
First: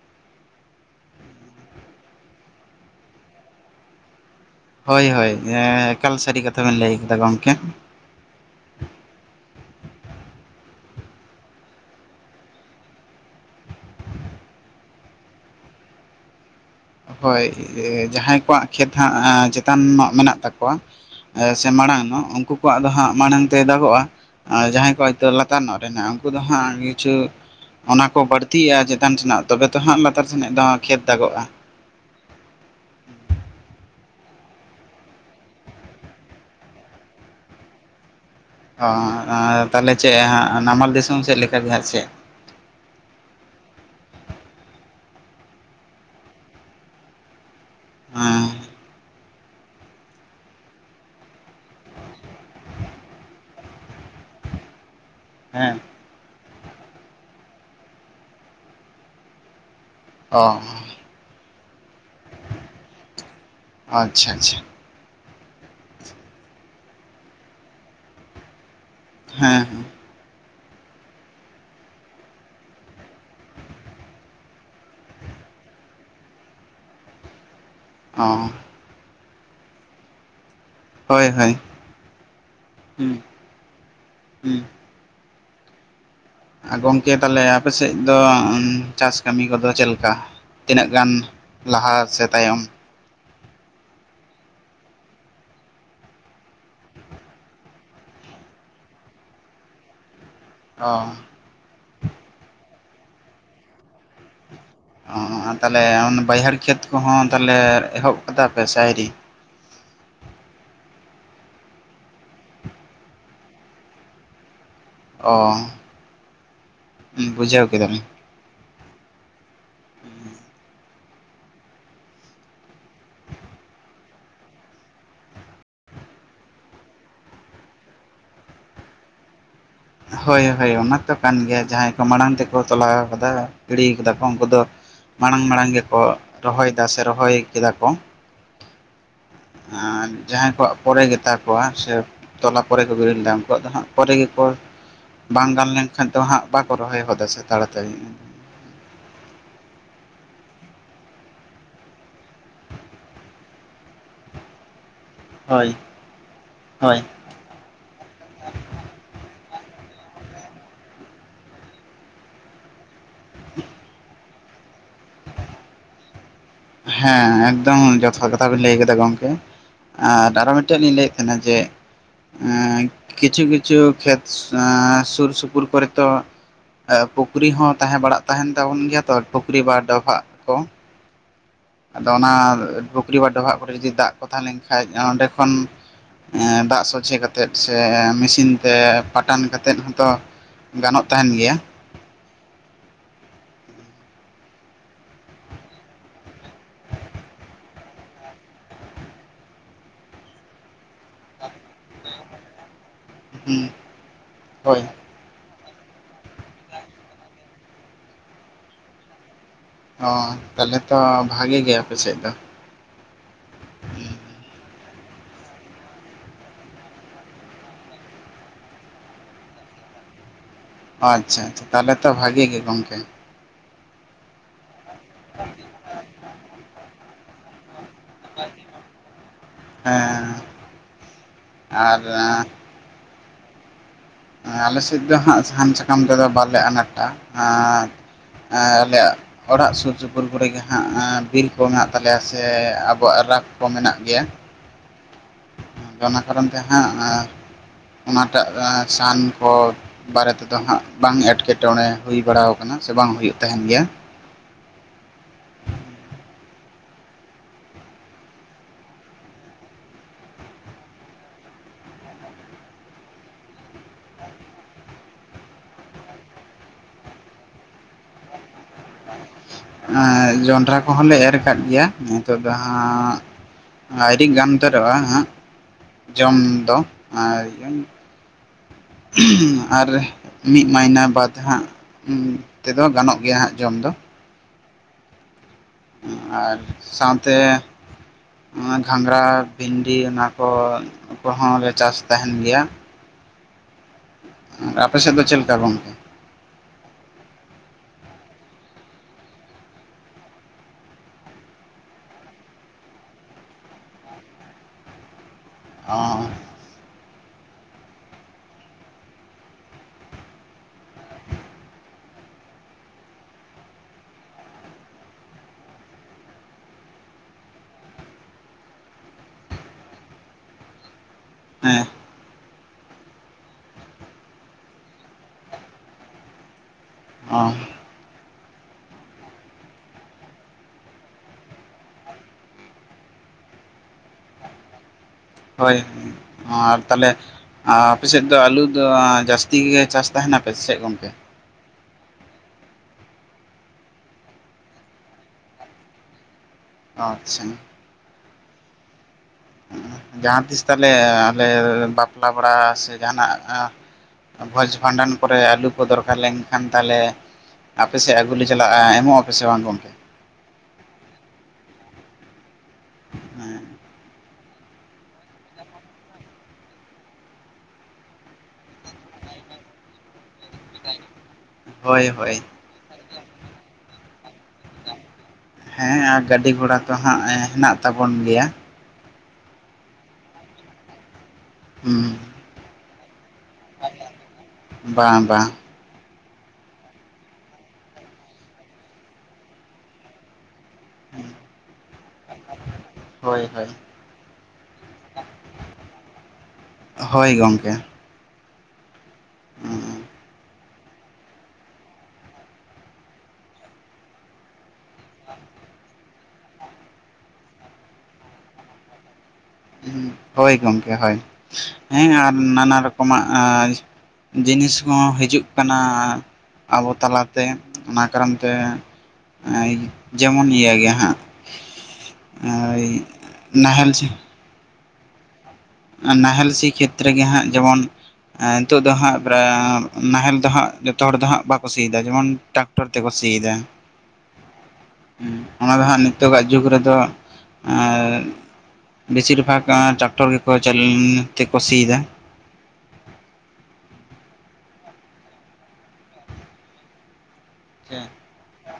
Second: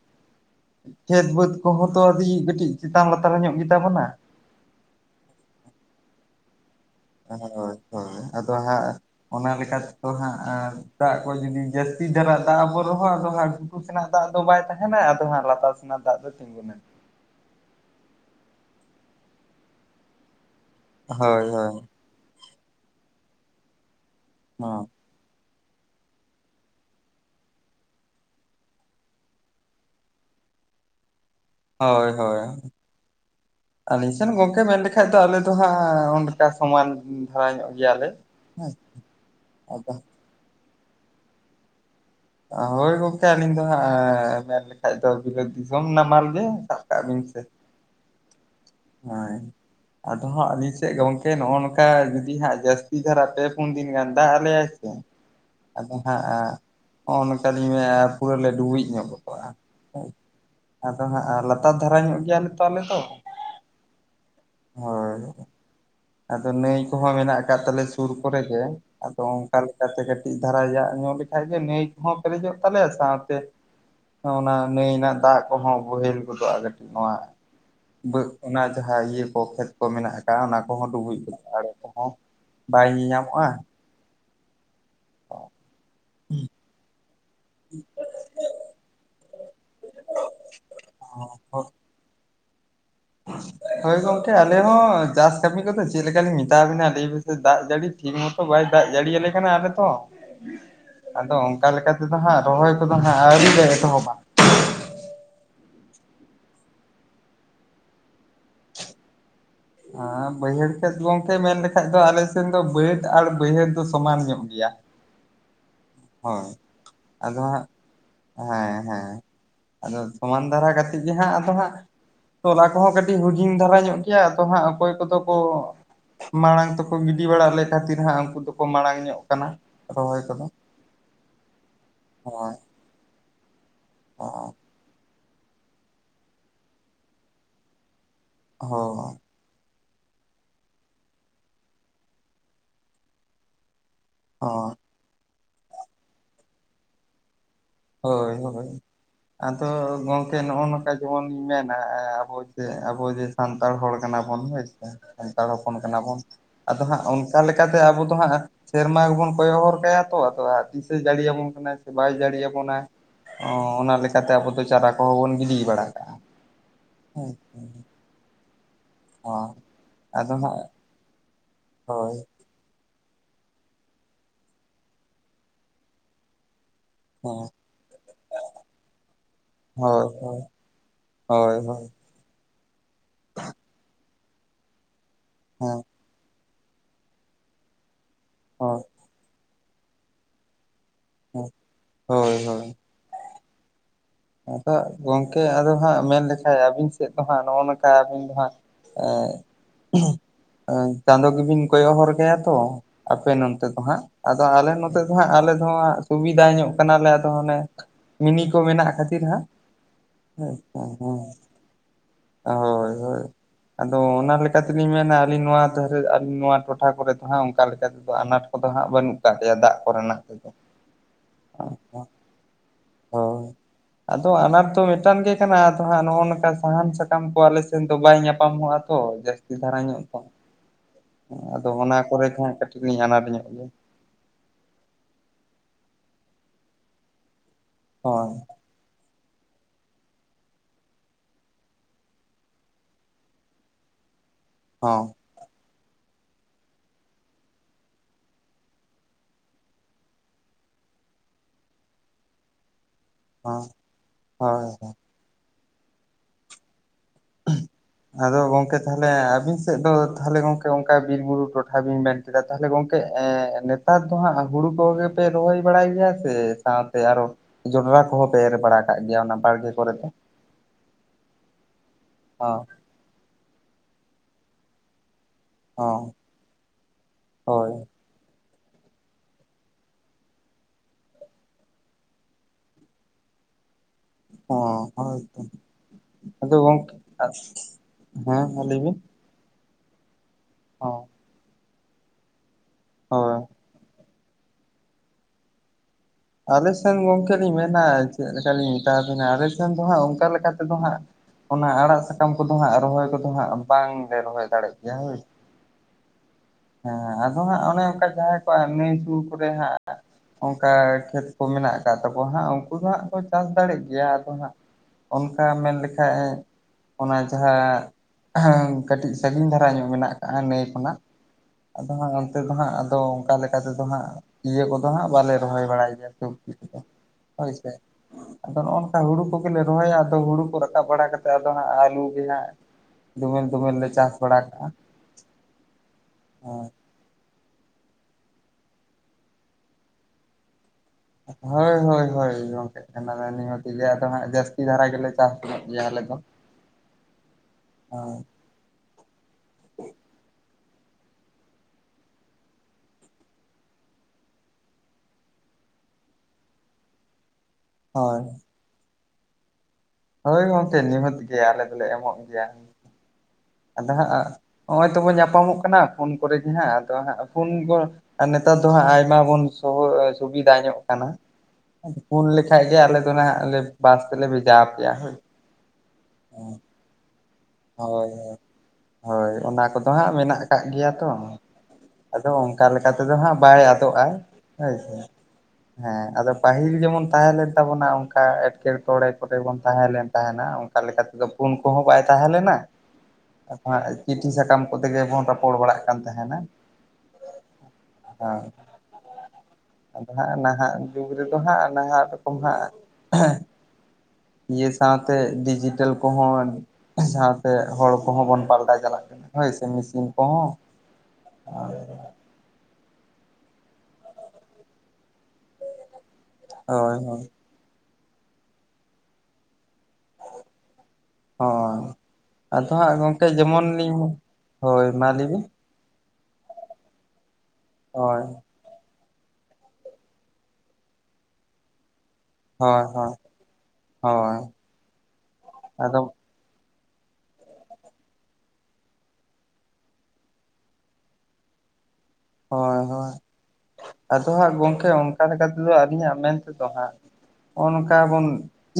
ᱠᱷᱮᱛ-ᱵᱟᱹᱫᱽ ᱠᱚᱦᱚᱸ ᱛᱚ ᱟᱹᱰᱤ ᱠᱟᱹᱴᱤᱡ ᱪᱮᱛᱟᱱ ᱞᱟᱛᱟᱨ ᱧᱚᱜ ᱜᱮᱛᱟ ᱵᱚᱱᱟ ᱾
ᱦᱳᱭ ᱦᱳᱭ ᱮᱸ ᱮᱠᱟᱞ ᱥᱟᱹᱨᱤ ᱠᱟᱛᱷᱟ ᱵᱮᱱ ᱞᱟᱹᱭ [unintelligible]
ᱦᱳᱭ ᱦᱳᱭ ᱟᱫᱚ ᱦᱟᱸᱜ ᱚᱱᱟ ᱞᱮᱠᱟ ᱛᱮᱫᱚ ᱦᱟᱸᱜ ᱫᱟᱜ ᱠᱚ ᱡᱩᱫᱤ ᱡᱟᱹᱥᱛᱤ ᱫᱷᱟᱨᱟ ᱫᱟᱜ ᱟᱵᱚᱱ ᱨᱚᱦᱚᱸᱭ ᱟᱫᱚ ᱦᱟᱸᱜ ᱜᱷᱩᱴᱩ ᱥᱮᱱᱟᱜ ᱫᱟᱜ ᱫᱚ ᱵᱟᱭ ᱛᱟᱦᱮᱱᱟ, ᱟᱫᱚ ᱦᱟᱸᱜ ᱞᱟᱛᱟᱨ ᱥᱮᱱᱟᱜ ᱫᱟᱜ ᱫᱚ ᱛᱤᱜᱩᱱ-ᱟ᱾
ᱦᱳᱭ ᱡᱟᱦᱟᱸᱭ ᱠᱚᱣᱟᱜ ᱠᱷᱮᱛ ᱦᱟᱸᱜ ᱪᱮᱛᱟᱱ ᱱᱟᱜ ᱢᱮᱱᱟᱜ ᱛᱟ ᱠᱚᱣᱟ
ᱦᱳᱭ
ᱥᱮ
ᱦᱳᱭ
ᱢᱟᱲᱟᱝ ᱱᱚᱜ ᱩᱝᱠᱩ ᱠᱚᱣᱟᱜ ᱫᱚ ᱦᱟᱸᱜ ᱢᱟᱲᱟᱝ ᱛᱮ ᱫᱟᱜᱚᱜ-ᱟ, ᱟᱨ
ᱦᱚᱸ
ᱡᱟᱦᱟᱸᱭ ᱠᱚᱣᱟᱜ ᱤᱛᱟᱹ ᱞᱟᱛ [unintelligible] ᱨᱮᱱᱟᱜ ᱩᱝᱠᱩ ᱫᱚ ᱦᱟᱸᱜ ᱠᱤᱪᱷᱩ ᱚᱱᱟ ᱠᱚ ᱵᱟᱹᱲᱛᱤᱜ-ᱟ ᱪᱮᱛᱟᱱ ᱥᱮᱱᱟᱜ, ᱛᱚᱵᱮ ᱛᱚ ᱦᱟᱸᱜ ᱞᱟᱛᱟᱨ ᱥᱮᱱᱟᱜ ᱫᱚ ᱠᱷᱮᱛ ᱫᱟᱹᱜᱚᱜ-ᱟ ᱾
ᱦᱳᱭ ᱦᱳᱭ᱾ ᱟᱹᱞᱤᱧ ᱥᱮᱱ ᱜᱚᱝᱠᱮ ᱢᱮᱱ ᱞᱮᱠᱷᱟᱡ ᱫᱚ ᱟᱞᱮ ᱫᱚ ᱦᱟᱸᱜ [unintelligible] ᱥᱚᱢᱟᱱ ᱫᱷᱟᱨᱟ ᱧᱚᱜ ᱜᱮᱭᱟᱞᱮ ᱾
ᱚ ᱛᱟᱞᱦᱮ ᱪᱮᱫ ᱦᱟᱸᱜ ᱱᱟᱢᱟᱞ ᱫᱤᱥᱚᱢ ᱥᱮᱫ ᱞᱮᱠᱟᱜᱮ [unintelligible] ᱪᱮᱫ?
ᱦᱳᱭ ᱜᱚᱝᱠᱮ ᱟᱹᱞᱤᱧ ᱫᱚ ᱦᱟᱸᱜ ᱢᱮᱱ ᱞᱮᱠᱷᱟᱡ ᱫᱚ ᱵᱤᱞᱟ. ᱛ ᱫᱤᱥᱚᱢ, ᱱᱟᱢᱟᱞ ᱜᱮ ᱥᱟᱵ ᱠᱟᱜ ᱵᱤᱱ ᱥᱮ᱾
[inaudible]
ᱦᱳᱭ᱾ ᱟᱫᱚ ᱦᱟᱸᱜ ᱟᱹᱞᱤᱧ ᱥᱮᱫ ᱜᱚᱝᱠᱮ ᱱᱚᱜᱚ ᱱᱚᱝᱠᱟ ᱡᱩᱫᱤ ᱦᱟᱸᱜ ᱡᱟᱹᱥᱛᱤ ᱫᱷᱟᱨᱟ ᱯᱮ ᱯᱳᱱ ᱫᱤᱱ ᱜᱟᱱ ᱫᱟᱜ ᱟᱞᱮᱟᱭ ᱥᱮ [inaudible]
ᱦᱮᱸ ᱾
[unintelligible] ᱦᱚᱸᱜᱚ ᱱᱚᱝᱠᱟ [unintelligible] ᱯᱩᱨᱟᱹ ᱞᱮ ᱰᱩᱵᱩᱡ ᱧᱚᱜᱚᱠᱚᱜ-ᱟ᱾
ᱚᱸ
ᱟᱫᱚ ᱦᱟᱸᱜ ᱞᱟᱛᱟᱨ ᱫᱷᱟᱨᱟ ᱧᱚᱜ ᱜᱮᱭᱟᱞᱮ ᱛᱚ ᱟᱞᱮ ᱫᱚ᱾
ᱟᱪᱪᱷᱟ ᱟᱪᱪᱷᱟ ᱾
ᱦᱳᱭ᱾ ᱟᱫᱚ ᱱᱟᱹᱭ ᱠᱚᱦᱚᱸ ᱢᱮᱱᱟᱜ ᱟᱠᱟᱫ ᱛᱟᱞᱮᱭᱟ ᱥᱩᱨ ᱠᱚᱨᱮ ᱜᱮ, ᱟᱫᱚ ᱚᱝᱠᱟ
ᱦᱮᱸ
ᱞᱮᱠᱟᱛᱮ [unintelligible] [unintelligible] ᱫᱷᱟᱨᱟ [unintelligible] ᱞᱮᱠᱷᱟᱡ ᱜᱮ ᱱᱟᱹᱭ ᱠᱚᱦᱚ ᱯᱮᱨᱮᱡᱚᱜ ᱛᱟᱞᱮᱭᱟ ᱥᱟᱶᱛᱮ ᱚᱱᱟ ᱱᱟᱹᱭ ᱨᱮᱱᱟᱜ ᱫᱟᱜ ᱠᱚᱦᱚᱸ ᱵᱳᱦᱮᱞ ᱜᱚᱫᱚᱜ-ᱟ ᱠᱟᱹᱴᱤᱡ ᱱᱚᱣᱟ ᱵᱟᱹ
ᱚ
ᱚᱱᱟ ᱡᱟᱦᱟᱸ ᱤᱭᱟᱹ ᱠᱚ ᱠᱷᱮᱛ ᱠᱚ ᱢᱮᱱᱟᱜ ᱟᱠᱟᱜ-ᱟ ᱚᱱᱟ ᱠᱚᱦᱚᱸ ᱰᱩᱵᱩᱡ
ᱦᱳᱭ ᱦᱳᱭ
[unintelligible] ᱟᱲᱮ ᱠᱚᱦᱚᱸ ᱵᱟᱭ
ᱦᱩᱸ
ᱧᱮᱧᱟᱢᱚᱜ-ᱟ᱾
ᱦᱩᱸ
[inaudible]
ᱜᱚᱝᱠᱮ ᱛᱟᱞᱦᱮ ᱟᱯᱮᱥᱮᱫ ᱫᱚ ᱪᱟᱥ ᱠᱟᱹᱢᱤ ᱠᱚᱫᱚ ᱪᱮᱫ ᱞᱮᱠᱟ? ᱛᱤᱱᱟᱹᱜ ᱜᱟᱱ ᱞᱟᱦᱟ ᱥᱮ ᱛᱟᱭᱚᱢ?
ᱦᱳᱭ ᱜᱚᱝᱠᱮ ᱟᱞᱮ ᱦᱚᱸ ᱪᱟᱥ ᱠᱟᱹᱢᱤ ᱠᱚᱫᱚ ᱪᱮᱫ ᱞᱮᱠᱟ ᱞᱤᱧ ᱢᱮᱛᱟ ᱟᱵᱤᱱᱟ ᱞᱟ. ᱭ ᱵᱤᱱ ᱥᱮ ᱫᱟᱜ ᱡᱟᱹᱲᱤ ᱴᱷᱤᱠ ᱢᱚᱛᱚ ᱵᱟᱭ ᱫᱟᱜ ᱡᱟᱹᱲᱤ ᱟᱞᱮ ᱠᱟᱱᱟ ᱟᱞᱮ ᱫᱚ᱾
ᱚ
ᱟᱫᱚ ᱚᱝᱠᱟ ᱞᱮᱠᱟ ᱛᱮᱫᱚ ᱦᱟᱸᱜ ᱨᱚᱦᱚᱭ ᱠᱚᱫᱚ ᱦᱟᱸᱜ ᱟᱹᱣᱨᱤ ᱞᱮ ᱮᱛᱚᱦᱚᱵ-ᱟ᱾
ᱚ ᱛᱟᱞᱦᱮ ᱚᱱᱮ ᱵᱟᱹᱭᱦᱟᱹᱲ ᱠᱷᱮᱛ ᱠᱚᱦᱚᱸ ᱛᱟᱞᱦᱮ ᱮᱦᱚᱵ ᱠᱟᱫᱟ ᱯᱮ ᱥᱮ ᱟᱭᱨᱤ?
ᱮᱸ ᱵᱟᱹᱭᱦᱟᱹᱲ ᱠᱷᱮᱛ ᱜᱚᱝᱠᱮ ᱢᱮᱱ ᱞᱮᱠᱷᱟᱡ ᱫᱚ ᱟᱞᱮ ᱥᱮᱱ ᱫᱚ ᱵᱟᱹᱫᱽ ᱟᱨ ᱵᱟᱹᱭᱦᱟᱹᱲ ᱫᱚ ᱥᱚᱢᱟᱱ ᱧᱚᱜ ᱜᱮᱭᱟ᱾
ᱚ
ᱦᱳᱭ ᱟᱫᱚ ᱦᱟᱸᱜ
ᱵᱩᱡᱷᱟᱹᱣ ᱠᱮᱫᱟ ᱞᱤᱧ᱾
ᱦᱮᱸ ᱦᱮᱸ ᱟᱫᱚ ᱥᱚᱢᱟᱱ ᱫᱷᱟᱨᱟ ᱠᱟᱛᱮᱜ ᱜᱮ ᱦᱟᱸᱜ ᱟᱫᱚ ᱦᱟᱸᱜ ᱛᱚᱞᱟ ᱠᱚᱦᱚᱸ ᱠᱟᱴᱤᱡ ᱦᱩᱰᱤᱧ ᱫᱷᱟᱨᱟ ᱧᱚᱜ ᱜᱮᱭᱟ, ᱟᱫᱚ ᱦᱟᱸᱜ ᱚᱠᱚᱭ ᱠᱚᱫᱚ ᱠᱚ ᱢᱟᱲᱟᱝ ᱛᱮᱠᱚ ᱜᱤᱰᱤ ᱵᱟᱲᱟ ᱞᱮ ᱠᱷᱟᱹᱛᱤᱨ ᱦᱟᱸᱜ ᱩᱝᱠᱩ ᱫᱚᱠᱚ ᱢᱟᱲᱟᱝ ᱧᱚᱜ ᱠᱟᱱᱟ ᱨᱚᱦᱚᱭ
ᱦᱳᱭ
ᱠᱚᱫᱚ
ᱦᱳᱭ ᱚᱱᱟ ᱛᱚ ᱠᱟᱱ ᱜᱮᱭᱟ ᱡᱟᱦᱟᱸᱭ ᱠᱚ ᱢᱟᱲᱟᱝ
ᱦᱳᱭ
ᱛᱮᱠᱚ ᱛᱚᱞᱟᱣ ᱠᱟᱫᱟ ᱜᱤᱲᱤ ᱠᱟᱫᱟ ᱠᱚ ᱩᱝᱠᱩ ᱫᱚ ᱢᱟᱲᱟᱝ ᱢᱟᱲᱟᱝ ᱜᱮᱠᱚ ᱨᱚᱦᱚᱭ ᱫᱟ ᱥᱮ ᱨᱚᱦᱚᱭ ᱠᱮᱫᱟ ᱠᱚ᱾
ᱦᱳ
ᱟᱨ ᱡᱟᱦᱟᱸᱭ ᱠᱚᱣᱟᱜ ᱯᱚᱨᱮ ᱜᱮᱛᱟ ᱠᱚᱣᱟ, ᱥᱮ ᱛᱚᱞᱟ ᱯᱚᱨᱮ ᱠᱚ ᱜᱤᱲᱤ ᱞᱮᱫᱟ ᱩᱝᱠᱩᱣᱟᱜ ᱫᱚ ᱦᱟᱸᱜ ᱯᱚᱨᱮ ᱜᱮᱠᱚ ᱵᱟᱝ ᱜᱟᱱ ᱞᱮᱱ ᱠᱷᱟᱱ ᱫᱚ ᱦᱟᱸᱜ ᱵᱟᱠᱚ ᱨᱚᱦᱚᱭ ᱦᱚᱫᱟ ᱥᱮ ᱛᱟᱲᱟᱛᱟᱲᱤ᱾
ᱦᱳᱭ ᱦᱳᱭ᱾ ᱟᱫᱚ ᱜᱚᱝᱠᱮ ᱱᱚᱜᱼᱚ ᱱᱚᱝᱠᱟ ᱡᱮᱢᱚᱱᱤᱧ ᱢᱮᱱᱟ ᱟᱵᱚ ᱡᱮ ᱟᱵᱚ ᱡᱮ ᱥᱟᱱᱛᱟᱲ ᱦᱚᱲ ᱠᱟᱱᱟᱵᱚᱱ ᱦᱳᱭ ᱥᱮ ᱥᱟᱱᱛᱟᱲ ᱦᱚᱯᱚᱱ
ᱦᱳᱭ
ᱠᱟᱱᱟᱵᱚᱱ ᱟᱫᱚ ᱦᱟᱸᱜ
ᱦᱳᱭ
ᱚᱱ ᱠᱟ ᱞᱮᱠᱟᱛᱮ ᱟᱵᱚ ᱫᱚ ᱦᱟᱸᱜ ᱥᱮᱨᱢᱟ ᱜᱮᱵᱚᱱ ᱠᱚᱭᱚᱜ ᱦᱚᱨ ᱠᱟᱭᱟ ᱛᱚ ᱟᱫᱚ ᱛᱤᱥᱮ ᱡᱟᱹᱲᱤᱭᱟ ᱵᱚᱱ ᱠᱟᱱᱟᱭ ᱥᱮ ᱵᱟᱭ ᱡᱟᱹᱲᱤᱭᱟ ᱵᱚᱱᱟᱭ, ᱚᱱᱟ ᱞᱮᱠᱟᱛᱮ ᱟᱵᱚ ᱫᱚ ᱪᱟᱨᱟ ᱠᱚᱦᱚᱸ ᱵᱚᱱ ᱜᱤᱰᱤ ᱵᱟᱲᱟ ᱠᱟᱜᱼᱟ᱾
ᱦᱮᱸ ᱮᱠᱫᱚᱢ ᱡᱚᱛᱷᱟᱛ ᱠᱟᱛᱷᱟ ᱵᱤᱱ ᱞᱟᱹᱭ ᱠᱮᱫᱟ ᱜᱚᱝ ᱠᱮ,
ᱦᱳᱭ ᱟᱫᱚ
ᱟᱨ ᱟᱨᱚ
ᱦᱟᱸᱜ
ᱢᱤᱫᱴᱮᱡ ᱞᱤᱧ ᱞᱟᱹᱭᱮᱫ ᱛᱟᱦᱮᱱᱟ ᱡᱮ
ᱦᱳᱭ
ᱮᱸ ᱠᱤᱪᱷᱩ ᱠᱤᱪᱷᱩ ᱠᱷᱮᱛ ᱮᱸ ᱥᱩᱨ ᱥᱩᱯᱩᱨ ᱠᱚᱨᱮ ᱛᱚ ᱯᱩᱠᱷᱨᱤ
ᱦᱮᱸ
ᱦᱚᱸ ᱛᱟᱦᱮᱸ ᱵᱟᱲᱟᱜ ᱛᱟᱦᱮᱱ ᱛᱟᱵᱚᱱ ᱜᱮᱭᱟ ᱛᱚ ᱯᱩᱠᱷᱨᱤ ᱵᱟ
ᱦᱳᱭ
ᱰᱚᱵᱷᱟᱜ
ᱦᱳᱭ
ᱠᱚ᱾
ᱦᱳᱭ ᱦᱳᱭ᱾
ᱟᱫᱚ ᱚᱱᱟ ᱯᱩᱠᱷᱨᱤ ᱵᱟ ᱰᱚᱵᱷᱟᱜ ᱠᱚᱨᱮ ᱡᱩᱫᱤ ᱫᱟᱜ ᱠᱚ ᱛᱟᱦᱮᱸ ᱞᱮᱱᱠᱷᱟᱡ ᱚᱸᱰᱮ ᱠᱷᱚᱱ
ᱦᱮᱸ
ᱮᱸ ᱫᱟᱜ ᱥᱚᱡᱷᱮ ᱠᱟᱛᱮᱫ ᱥᱮ ᱢᱮᱥᱤᱱ ᱛᱮ
ᱦᱳᱭ
ᱯᱟᱴᱟᱱ ᱠᱟᱛᱮᱫ ᱦᱚᱸᱛᱚ ᱜᱟᱱᱚᱜ ᱛᱟᱦᱮᱱ
ᱦᱳᱭ
ᱜᱮᱭᱟ
ᱦᱳᱭ᱾ ᱟᱫᱚ ᱜᱚᱝᱠᱮ ᱟᱫᱚ ᱦᱟᱸᱜ ᱢᱮᱱ ᱞᱮᱠᱷᱟᱡ ᱟᱵᱤᱱ ᱥᱮᱫ ᱫᱚ ᱦᱟᱸᱜ ᱱᱚᱜᱼᱚ ᱱᱚᱝᱠᱟ ᱟᱵᱤᱱ ᱫᱚ ᱦᱟᱸᱜ ᱮ ᱪᱟᱸᱫᱳ ᱜᱮᱵᱤᱱ ᱠᱚᱭᱚᱜ ᱦᱚᱨ ᱠᱟᱭᱟ ᱛᱚ᱾ ᱟᱯᱮ
ᱦᱩᱸ
ᱱᱚᱱᱛᱮ ᱫᱚ ᱦᱟᱸᱜ, ᱟᱫᱚ ᱟᱞᱮ
ᱦᱳᱭ
ᱱᱚᱛᱮ ᱫᱚ ᱦᱟᱸᱜ ᱟᱞᱮ ᱫᱚ ᱦᱟᱸᱜ ᱥᱩᱵᱤᱫᱟ ᱧᱚᱜ ᱠᱟᱱᱟᱞᱮ ᱟᱫᱚ ᱚᱱᱮ ᱢᱤᱱᱤ ᱠᱚ ᱢᱮᱱᱟᱜ ᱠᱷᱟᱛᱤᱨ ᱦᱟᱸᱜ᱾
ᱚ ᱛᱟᱞᱦᱮ ᱛᱚ ᱵᱷᱟᱜᱮ ᱜᱮ ᱟᱯᱮ ᱥᱮᱫ ᱫᱚ᱾
ᱦᱳᱭ ᱦᱳᱭ᱾ ᱟᱫᱚ ᱚᱱᱟ ᱞᱮᱠᱟ ᱛᱮᱞᱤᱧ ᱢᱮᱱᱟ ᱟᱹᱞᱤᱧ ᱱᱚᱣᱟ ᱫᱷᱟᱨᱮ ᱟᱹᱞᱤᱧ ᱱᱚᱣᱟ ᱴᱚᱴᱷᱟ ᱠᱚᱨᱮ ᱫᱚ ᱦᱟᱸᱜ ᱚᱱᱠᱟ ᱞᱮᱠᱟ ᱛᱮᱫᱚ ᱟᱱᱟᱴ ᱠᱚᱫᱚ ᱦᱟᱸᱜ ᱵᱟᱹᱱᱩᱜ ᱠᱟᱜ ᱞᱮᱭᱟ ᱫᱟᱜ ᱠᱚᱨᱮᱱᱟᱜ ᱛᱮᱫᱚ᱾
ᱟᱪᱪᱷᱟ ᱟᱪᱪᱷᱟ ᱛᱟᱦᱞᱮ ᱛᱚ ᱵᱷᱟᱜᱮ ᱜᱮ ᱜᱚᱝᱠᱮ᱾
ᱦᱳᱭ ᱟᱫᱚ ᱟᱱᱟᱴ ᱫᱚ ᱢᱤᱫᱴᱟᱱ ᱜᱮ ᱠᱟᱱᱟ ᱟᱫᱚ ᱦᱟᱸᱜ ᱱᱚᱜᱼᱚ ᱱᱚᱝᱠᱟ ᱥᱟᱦᱟᱱ ᱥᱟᱠᱟᱢ ᱠᱚ ᱟᱞᱮ ᱥᱮᱱ ᱫᱚ ᱵᱟᱭ ᱧᱟᱯᱟᱢᱚᱜᱼᱟ ᱛᱚ ᱡᱟᱹᱥᱛᱤ ᱫᱷᱟᱨᱟ ᱧᱚᱜ ᱫᱚ᱾
ᱦᱮᱸ
ᱟᱫᱚ ᱚᱱᱟ
ᱟᱨ
ᱠᱚᱨᱮ ᱠᱷᱟᱸᱜ ᱠᱟᱹᱴᱤᱡ ᱞᱤᱧ ᱟᱱᱟᱴ ᱧᱚᱜ ᱜᱮᱭᱟ᱾
ᱟᱞᱮ ᱥᱮᱫ ᱫᱚ ᱦᱟᱸᱜ ᱥᱟᱦᱟᱱ ᱥᱟᱠᱟᱢ ᱛᱮᱫᱚ ᱵᱟᱞᱮ ᱟᱱᱟᱴᱟ ᱟᱨ
ᱦᱳᱭ᱾
ᱦᱮᱸ ᱟᱞᱮᱭᱟᱜ ᱚᱲᱟᱜ ᱥᱩᱨ ᱥᱩᱯᱩᱨ ᱠᱚᱨᱮ ᱜᱮ ᱦᱟᱸᱜ ᱵᱤᱨ ᱠᱚ ᱢᱮᱱᱟᱜ ᱛᱟᱞᱮᱭᱟ ᱥᱮ ᱟᱵᱚᱣᱟᱜ ᱨᱟᱯᱷ ᱠᱚ ᱢᱮᱱᱟᱜ ᱜᱮᱭᱟ᱾
ᱦᱚᱸ᱾
ᱜᱟᱱᱟ ᱠᱟᱨᱚᱱ ᱛᱮ ᱦᱟᱸᱜ ᱚᱱᱟᱴᱟᱜ ᱥᱟᱱ ᱠᱚ ᱵᱟᱨᱮ ᱛᱮᱫᱚ ᱦᱟᱸᱜ ᱵᱟᱝ ᱮᱸᱴᱠᱮᱴᱚᱬᱮ ᱦᱩᱭ ᱵᱟᱲᱟᱣ ᱠᱟᱱᱟ ᱥᱮ ᱵᱟᱝ ᱦᱩᱭᱩᱜ
ᱦᱚᱸ
ᱛᱟᱦᱮᱱ ᱜᱮᱭᱟ
ᱦᱳᱭ ᱦᱳᱭ᱾ ᱟᱫᱚ ᱜᱚᱝᱠᱮ ᱛᱟᱦᱞᱮ ᱟᱵᱤᱱ ᱥᱮᱫ ᱫᱚ ᱛᱟᱦᱞᱮ ᱜᱚᱝᱠᱮ ᱚᱱᱠᱟ ᱵᱤᱨ ᱵᱩᱨᱩ ᱴᱚᱴᱷᱟ ᱵᱤᱱ ᱢᱮᱱ ᱠᱮᱫᱟ ᱛᱟᱦᱞᱮ ᱜᱚᱝᱠᱮ ᱮᱸ ᱱᱮᱛᱟᱨ ᱫᱚ ᱦᱟᱸᱜ ᱦᱩᱲᱩ ᱠᱚᱜᱮᱯᱮ ᱨᱚᱦᱚᱭ ᱵᱟᱲᱟᱭ ᱜᱮᱭᱟ ᱥᱮ ᱥᱟᱶᱛᱮ ᱟᱨᱚ ᱡᱚᱱᱰᱨᱟ ᱠᱚᱦᱚᱸ ᱯᱮ ᱮᱨ ᱵᱟᱲᱟ ᱠᱟᱜ ᱜᱮᱭᱟ ᱚᱱᱟ? ᱵᱟᱲᱜᱮ ᱠᱚᱨᱮ ᱫᱚ
ᱮᱸ ᱡᱚᱱᱰᱨᱟ ᱠᱚᱦᱚᱸᱞᱮ ᱮᱨ ᱠᱟᱜ ᱜᱮᱭᱟ ᱱᱤᱛᱚᱜ ᱫᱚ
ᱦᱚᱸ
ᱦᱟᱸᱜ ᱟᱹᱣᱨᱤ ᱜᱟᱱ ᱩᱛᱟᱹᱨᱚᱜᱼᱟ ᱦᱟᱸᱜ
ᱦᱚᱸ
ᱡᱚᱢ ᱫᱚ᱾ ᱟᱨ
ᱦᱳᱭ
ᱟᱨ ᱢᱤᱫ ᱢᱟᱭᱱᱟᱹ ᱵᱟᱫ ᱦᱟᱸᱜ ᱛᱮᱫᱚ ᱜᱟᱱᱚᱜ ᱜᱮᱭᱟ ᱦᱟᱸᱜ ᱡᱚᱢ ᱫᱚ᱾
ᱚ ᱦᱳᱭ᱾
ᱟᱨ ᱥᱟᱶᱛᱮ
ᱦᱮᱸ ᱢᱟ ᱞᱟᱹᱭ ᱵᱤᱱ
ᱜᱷᱟᱸᱜᱨᱟ, ᱵᱷᱤᱱᱰᱤ ᱚᱱᱟ ᱠᱚ
ᱦᱚᱸ
ᱠᱚᱦᱚᱸ ᱞᱮ ᱪᱟᱥ ᱛᱟᱦᱮᱱ ᱜᱮᱭᱟ᱾
ᱦᱳᱭ᱾
ᱟᱨ ᱟᱯᱮ ᱥᱮᱫ ᱫᱚ ᱪᱮᱫ ᱞᱮᱠᱟ ᱜᱚᱝᱠᱮ?
ᱟᱞᱮ ᱥᱮᱱ ᱜᱚᱝᱠᱮ ᱞᱤᱧ ᱢᱮᱱᱟ ᱪᱮᱫ ᱞᱮᱠᱟᱞᱤᱧ ᱢᱮᱛᱟᱣᱟᱵᱮᱱᱟ ᱟᱞᱮ ᱥᱮᱱ ᱫᱚ ᱦᱟᱸᱜ ᱚᱱᱠᱟ ᱞᱮᱠᱟ ᱛᱮᱫᱚ ᱦᱟᱸᱜ ᱚᱱᱟ ᱟᱲᱟᱜ ᱥᱟᱠᱟᱢ ᱠᱚᱫᱚ ᱦᱟᱸᱜ ᱨᱚᱦᱚᱭ ᱠᱚᱫᱚ ᱦᱟᱸᱜ ᱵᱟᱝᱞᱮ ᱨᱚᱦᱚᱭ ᱫᱟᱲᱮᱜ ᱜᱮᱭᱟ ᱦᱳᱭ᱾
ᱚᱸ᱾
ᱦᱮᱸ ᱟᱫᱚ ᱦᱟᱸᱜ ᱚᱱᱮ ᱚᱱᱠᱟ ᱡᱟᱦᱟᱸᱭ ᱠᱚᱣᱟᱜ ᱱᱟᱭ ᱥᱩᱨ ᱠᱚᱨᱮ ᱦᱟᱸᱜ ᱚᱱᱠᱟ᱾ ᱠᱷᱮᱛ ᱠᱚ ᱢᱮᱱᱟᱜ ᱟᱠᱟᱫ ᱛᱟᱠᱚᱣᱟ ᱦᱟᱸᱜ ᱩᱱᱠᱩ ᱫᱚ ᱦᱟᱸᱜ ᱠᱚ ᱪᱟᱥ ᱫᱟᱲᱮᱜ ᱜᱮᱭᱟ ᱟᱫᱚ ᱦᱟᱸᱜ᱾ ᱚᱱᱠᱟ ᱢᱮᱱ ᱞᱮᱠᱷᱟᱡ᱾ ᱚᱱᱟ ᱡᱟᱦᱟᱸ ᱠᱟᱹᱴᱤᱡ ᱥᱟᱺᱜᱤᱧ ᱫᱷᱟᱨᱟ ᱧᱚᱜ ᱢᱮᱱᱟᱜ ᱟᱠᱟᱜᱼᱟ ᱱᱟᱹᱭ ᱠᱷᱚᱱᱟᱜ᱾
ᱦᱮᱸ
ᱟᱫᱚ ᱦᱟᱸᱜ ᱚᱱᱛᱮ ᱫᱚ ᱦᱟᱸᱜ ᱟᱫᱚ ᱚᱱᱠᱟ ᱞᱮᱠᱟᱛᱮᱫᱚ ᱦᱟᱸᱜ ᱤᱭᱟᱹ ᱠᱚᱫᱚ ᱦᱟᱸᱜ ᱵᱟᱞᱮ ᱨᱚᱦᱚᱭ ᱵᱟᱲᱟᱭ᱾
ᱚ
ᱦᱳᱭ ᱥᱮ᱾ ᱟᱫᱚ ᱱᱚᱜᱼ ᱱᱚᱝᱠᱟ ᱦᱩᱲᱩ ᱠᱚᱜᱮᱞᱮ ᱨᱚᱦᱚᱭᱟ ᱟᱫᱚ ᱦᱩᱲᱩ ᱠᱚ ᱨᱟᱠᱟᱵ ᱵᱟᱲᱟ ᱠᱟ ᱠᱟᱛᱮᱮᱫ ᱟᱫᱚ ᱦᱟᱸᱜ ᱟᱹᱞᱩ ᱜᱮ ᱦᱟᱸᱜ᱾ ᱫᱚᱢᱮᱞ ᱫᱚᱢᱮᱞ ᱞᱮ ᱪᱟᱥ ᱵᱟᱲᱟ ᱠᱟᱜᱼᱟ᱾
ᱦᱳᱭ
ᱦᱮᱸ
ᱟᱨ᱾ ᱛᱟᱦᱚᱞᱮ ᱟᱯᱮᱥᱮᱫ ᱫᱚ ᱟᱹᱞᱩ ᱫᱚ ᱡᱟᱹᱥᱛᱤ ᱜᱮ ᱪᱟᱥ ᱛᱟᱦᱮᱱᱟᱯᱮ ᱥᱮ ᱪᱮᱫ ᱜᱚᱢᱠᱮ?
ᱦᱳᱭ ᱦᱳᱭ ᱦᱳᱭ ᱜᱚᱢᱠᱮ᱾ [unintelligible] ᱟᱫᱚ ᱦᱟᱸᱜ ᱡᱟᱹᱥᱛᱤ ᱫᱷᱟᱨᱟ ᱜᱮᱞᱮ ᱪᱟᱥ ᱧᱚᱜ ᱜᱮᱭᱟ ᱟᱞᱮ ᱫᱚ᱾
ᱟᱪᱷᱟ᱾
ᱟ
ᱡᱟᱦᱟᱸ ᱛᱤᱥ ᱛᱟᱞᱮ ᱟᱞᱮ ᱵᱟᱯᱞᱟ ᱵᱟᱲᱟ ᱥᱮ ᱡᱟᱦᱟᱱᱟᱜ᱾ ᱵᱷᱚᱡᱽ ᱵᱷᱟᱸᱰᱟᱱ ᱠᱚᱨᱮ ᱟᱹᱞᱩ ᱠᱚ ᱫᱚᱨᱠᱟᱨ ᱞᱮᱱᱠᱷᱟᱱ ᱛᱟᱦᱚᱞᱮ, ᱟᱯᱮ ᱥᱮᱫ
ᱦᱳᱭ
ᱟᱹᱜᱩ ᱞᱮ ᱪᱟᱞᱟᱜᱼᱟ ᱮᱢᱚᱜᱼᱟ ᱯᱮ ᱥᱮ ᱵᱟᱝ ᱜᱚᱢᱯᱮ?
ᱦᱳᱭ ᱜᱚᱢᱠᱮ ᱱᱤᱦᱟᱹᱛ ᱜᱮᱭᱟ ᱟᱞᱮ ᱫᱚᱞᱮ ᱮᱢᱚᱜ ᱜᱮᱭᱟ᱾ ᱟᱫᱚ ᱦᱟᱸᱜ ᱱᱚᱜᱼᱚᱭ ᱛᱚᱵᱚᱱ ᱧᱟᱯᱟᱢᱚᱜ ᱠᱟᱱᱟ ᱯᱷᱳᱱ ᱠᱚᱨᱮ ᱜᱮ ᱦᱟᱸᱜ ᱟᱫᱚ ᱦᱟᱸᱜ ᱯᱷᱳᱱ ᱠᱚ᱾ ᱟᱨ ᱱᱮᱛᱟᱨ ᱫᱚ ᱦᱟᱸᱜ ᱟᱭᱢᱟ ᱵᱚᱱ ᱥᱚᱦ ᱥᱩᱵᱤᱫᱷᱟ ᱧᱚᱜ ᱠᱟᱱᱟ᱾
ᱦᱳᱭ
ᱯᱷᱳᱱ
ᱦᱳᱭ
ᱞᱮᱠᱷᱟᱡ ᱜᱮ ᱟᱞᱮ ᱫᱚ ᱱᱟᱦᱟᱜ ᱞᱮ ᱵᱟᱥ ᱛᱮᱞᱮ ᱨᱤᱡᱟᱵᱷᱭᱟ ᱦᱳᱭ᱾
ᱦᱮᱸ ᱟᱨ ᱜᱟᱹᱰᱤ ᱜᱷᱚᱲᱟ ᱛᱚ ᱦᱟᱸᱜ ᱦᱮᱱᱟᱜ᱾
ᱦᱳᱭ
ᱛᱟᱵᱚᱱ ᱜᱮᱭᱟ
ᱦᱳᱭ ᱚᱱᱟ ᱠᱚᱫᱚ ᱦᱟᱸᱜ ᱢᱮᱱᱟᱜ ᱟᱠᱟᱫ ᱜᱮᱭᱟ ᱛᱚ᱾
ᱦᱩᱸ
ᱟᱫᱚ ᱚᱱᱠᱟ ᱞᱮᱠᱟ ᱛᱮᱫᱚ ᱦᱟᱸᱜ ᱵᱟᱭ ᱟᱫᱚᱜᱼᱟ ᱦᱳᱭ ᱥᱮ᱾
ᱵᱟᱝ ᱵᱟᱝ
ᱦᱮᱸ ᱟᱫᱚ ᱯᱟᱹᱤᱞ ᱡᱮᱢᱚᱱ ᱛᱟᱦᱮᱸ ᱞᱮᱱ ᱛᱟᱵᱚᱱᱟ ᱚᱱᱠᱟ ᱮᱴᱠᱮᱴᱚᱬᱮ ᱠᱚᱨᱮ ᱵᱚᱱ ᱛᱟᱦᱮᱸ ᱞᱮᱱ ᱛᱟᱦᱮᱱᱟ᱾ ᱚᱠᱟ ᱞᱮᱠᱟ ᱛᱮᱫᱚ ᱯᱩᱱ ᱠᱚᱦᱚᱸ ᱵᱟᱭ ᱛᱟᱦᱮᱸ ᱞᱮᱱᱟ᱾
ᱦᱳᱭ ᱦᱳᱭ
ᱪᱤᱴᱷᱤ ᱥᱟᱠᱟᱢ ᱠᱚᱛᱮᱜᱮ ᱵᱚᱱ ᱨᱚᱯᱚᱲ ᱵᱟᱲᱟᱜ ᱠᱟᱱ ᱛᱟᱦᱮᱱᱟ᱾
ᱦᱳᱭ ᱜᱚᱢᱠᱮ᱾
ᱦᱮ᱾ ᱱᱟᱦᱟᱜ ᱡᱩᱜᱽ ᱨᱮᱫᱚ ᱦᱟᱸᱜ ᱱᱟᱦᱟᱜ ᱨᱚᱠᱚᱢ ᱦᱟᱸᱜ᱾ ᱤᱭᱟᱹ ᱥᱟᱶᱛᱮ ᱰᱤᱡᱤᱴᱮᱞ ᱠᱚᱦᱚᱸ᱾ ᱥᱟᱶᱛᱮ ᱦᱚᱲ ᱠᱚᱦᱚᱸ ᱵᱚᱱ ᱯᱟᱞᱴᱟᱣ ᱪᱟᱞᱟᱜ ᱠᱟᱱᱟ᱾ ᱦᱳᱭ ᱥᱮ ᱢᱮᱥᱤᱱ ᱠᱚᱦᱚᱸ
ᱦᱳᱭ ᱜᱚᱝᱭᱠᱮ ᱦᱳᱭ
ᱦᱳᱭ
ᱦᱮᱸ᱾ ᱱᱟᱱᱟ ᱨᱚᱠᱚᱢᱟᱜ ᱡᱤᱱᱤᱥ ᱠᱚᱦᱚᱸ ᱦᱤᱡᱩᱜ ᱠᱟᱱᱟᱟᱨ᱾ ᱟᱵᱚ
ᱦᱳᱭ
ᱛᱟᱞᱟᱛᱮ ᱚᱱᱟ ᱠᱟᱨᱚᱱ ᱛᱮ ᱡᱮᱢᱚᱱ ᱤᱭᱟᱹ ᱜᱮ ᱦᱟᱸᱜ
ᱦᱳᱭ ᱟᱫᱚ ᱦᱟᱸᱜ ᱜᱚᱢᱠᱮ ᱡᱮᱢᱚᱱ
ᱱᱟᱦᱮᱞ
ᱞᱤᱧ ᱦᱳᱭ ᱮᱢᱟᱞᱤᱧᱵᱤᱱ᱾
ᱱᱟᱦᱮᱞ ᱥᱤ ᱠᱷᱮᱛᱨᱮ ᱜᱮ ᱦᱟᱸᱜ ᱡᱮᱢᱚᱱ,
ᱦᱳᱭ
ᱱᱤᱛᱚᱜ ᱫᱚ ᱦᱟᱸᱜ ᱱᱟᱦᱮᱞ ᱫᱚ ᱦᱟᱸᱜ ᱡᱚᱛᱚ ᱦᱚᱲ ᱫᱚ ᱦᱟᱸᱜ ᱵᱟ ᱠᱩᱥᱤᱭᱫᱟ ᱡᱮᱢᱚᱱ᱾
ᱦᱳᱭ
ᱴᱟᱠᱴᱚᱨ ᱛᱮᱠᱚ
ᱦᱳᱭ
ᱥᱤᱭᱟ
ᱦᱳᱭ
ᱚᱱᱟ ᱫᱚ
ᱟᱫᱚ
ᱦᱟᱜ- ᱱᱤᱛᱚᱜᱟᱜ ᱡᱩᱜᱽ ᱨᱮᱫᱚ ᱵᱮᱥᱤᱨ ᱵᱷᱟᱜᱽ ᱴᱨᱟᱠᱴᱚᱨ ᱜᱮ- ᱠᱚ ᱪᱟᱞ ᱛᱮᱠᱚ ᱥᱤ ᱮᱫᱟ।
ᱦᱳᱭ ᱦᱳᱭ, ᱟᱫᱚ ᱦᱟᱸᱜ ᱜᱚᱢᱠᱮ ᱚᱱᱠᱟ ᱞᱮᱠᱟ ᱛᱮᱫᱚ, ᱟᱹᱞᱤᱧᱟᱜ ᱢᱮᱱ ᱛᱮᱫᱚ ᱦᱟᱸᱜ ᱼᱼ ᱦᱚᱸᱜᱼᱚ ᱱᱚᱝᱠᱟ ᱵᱚᱱ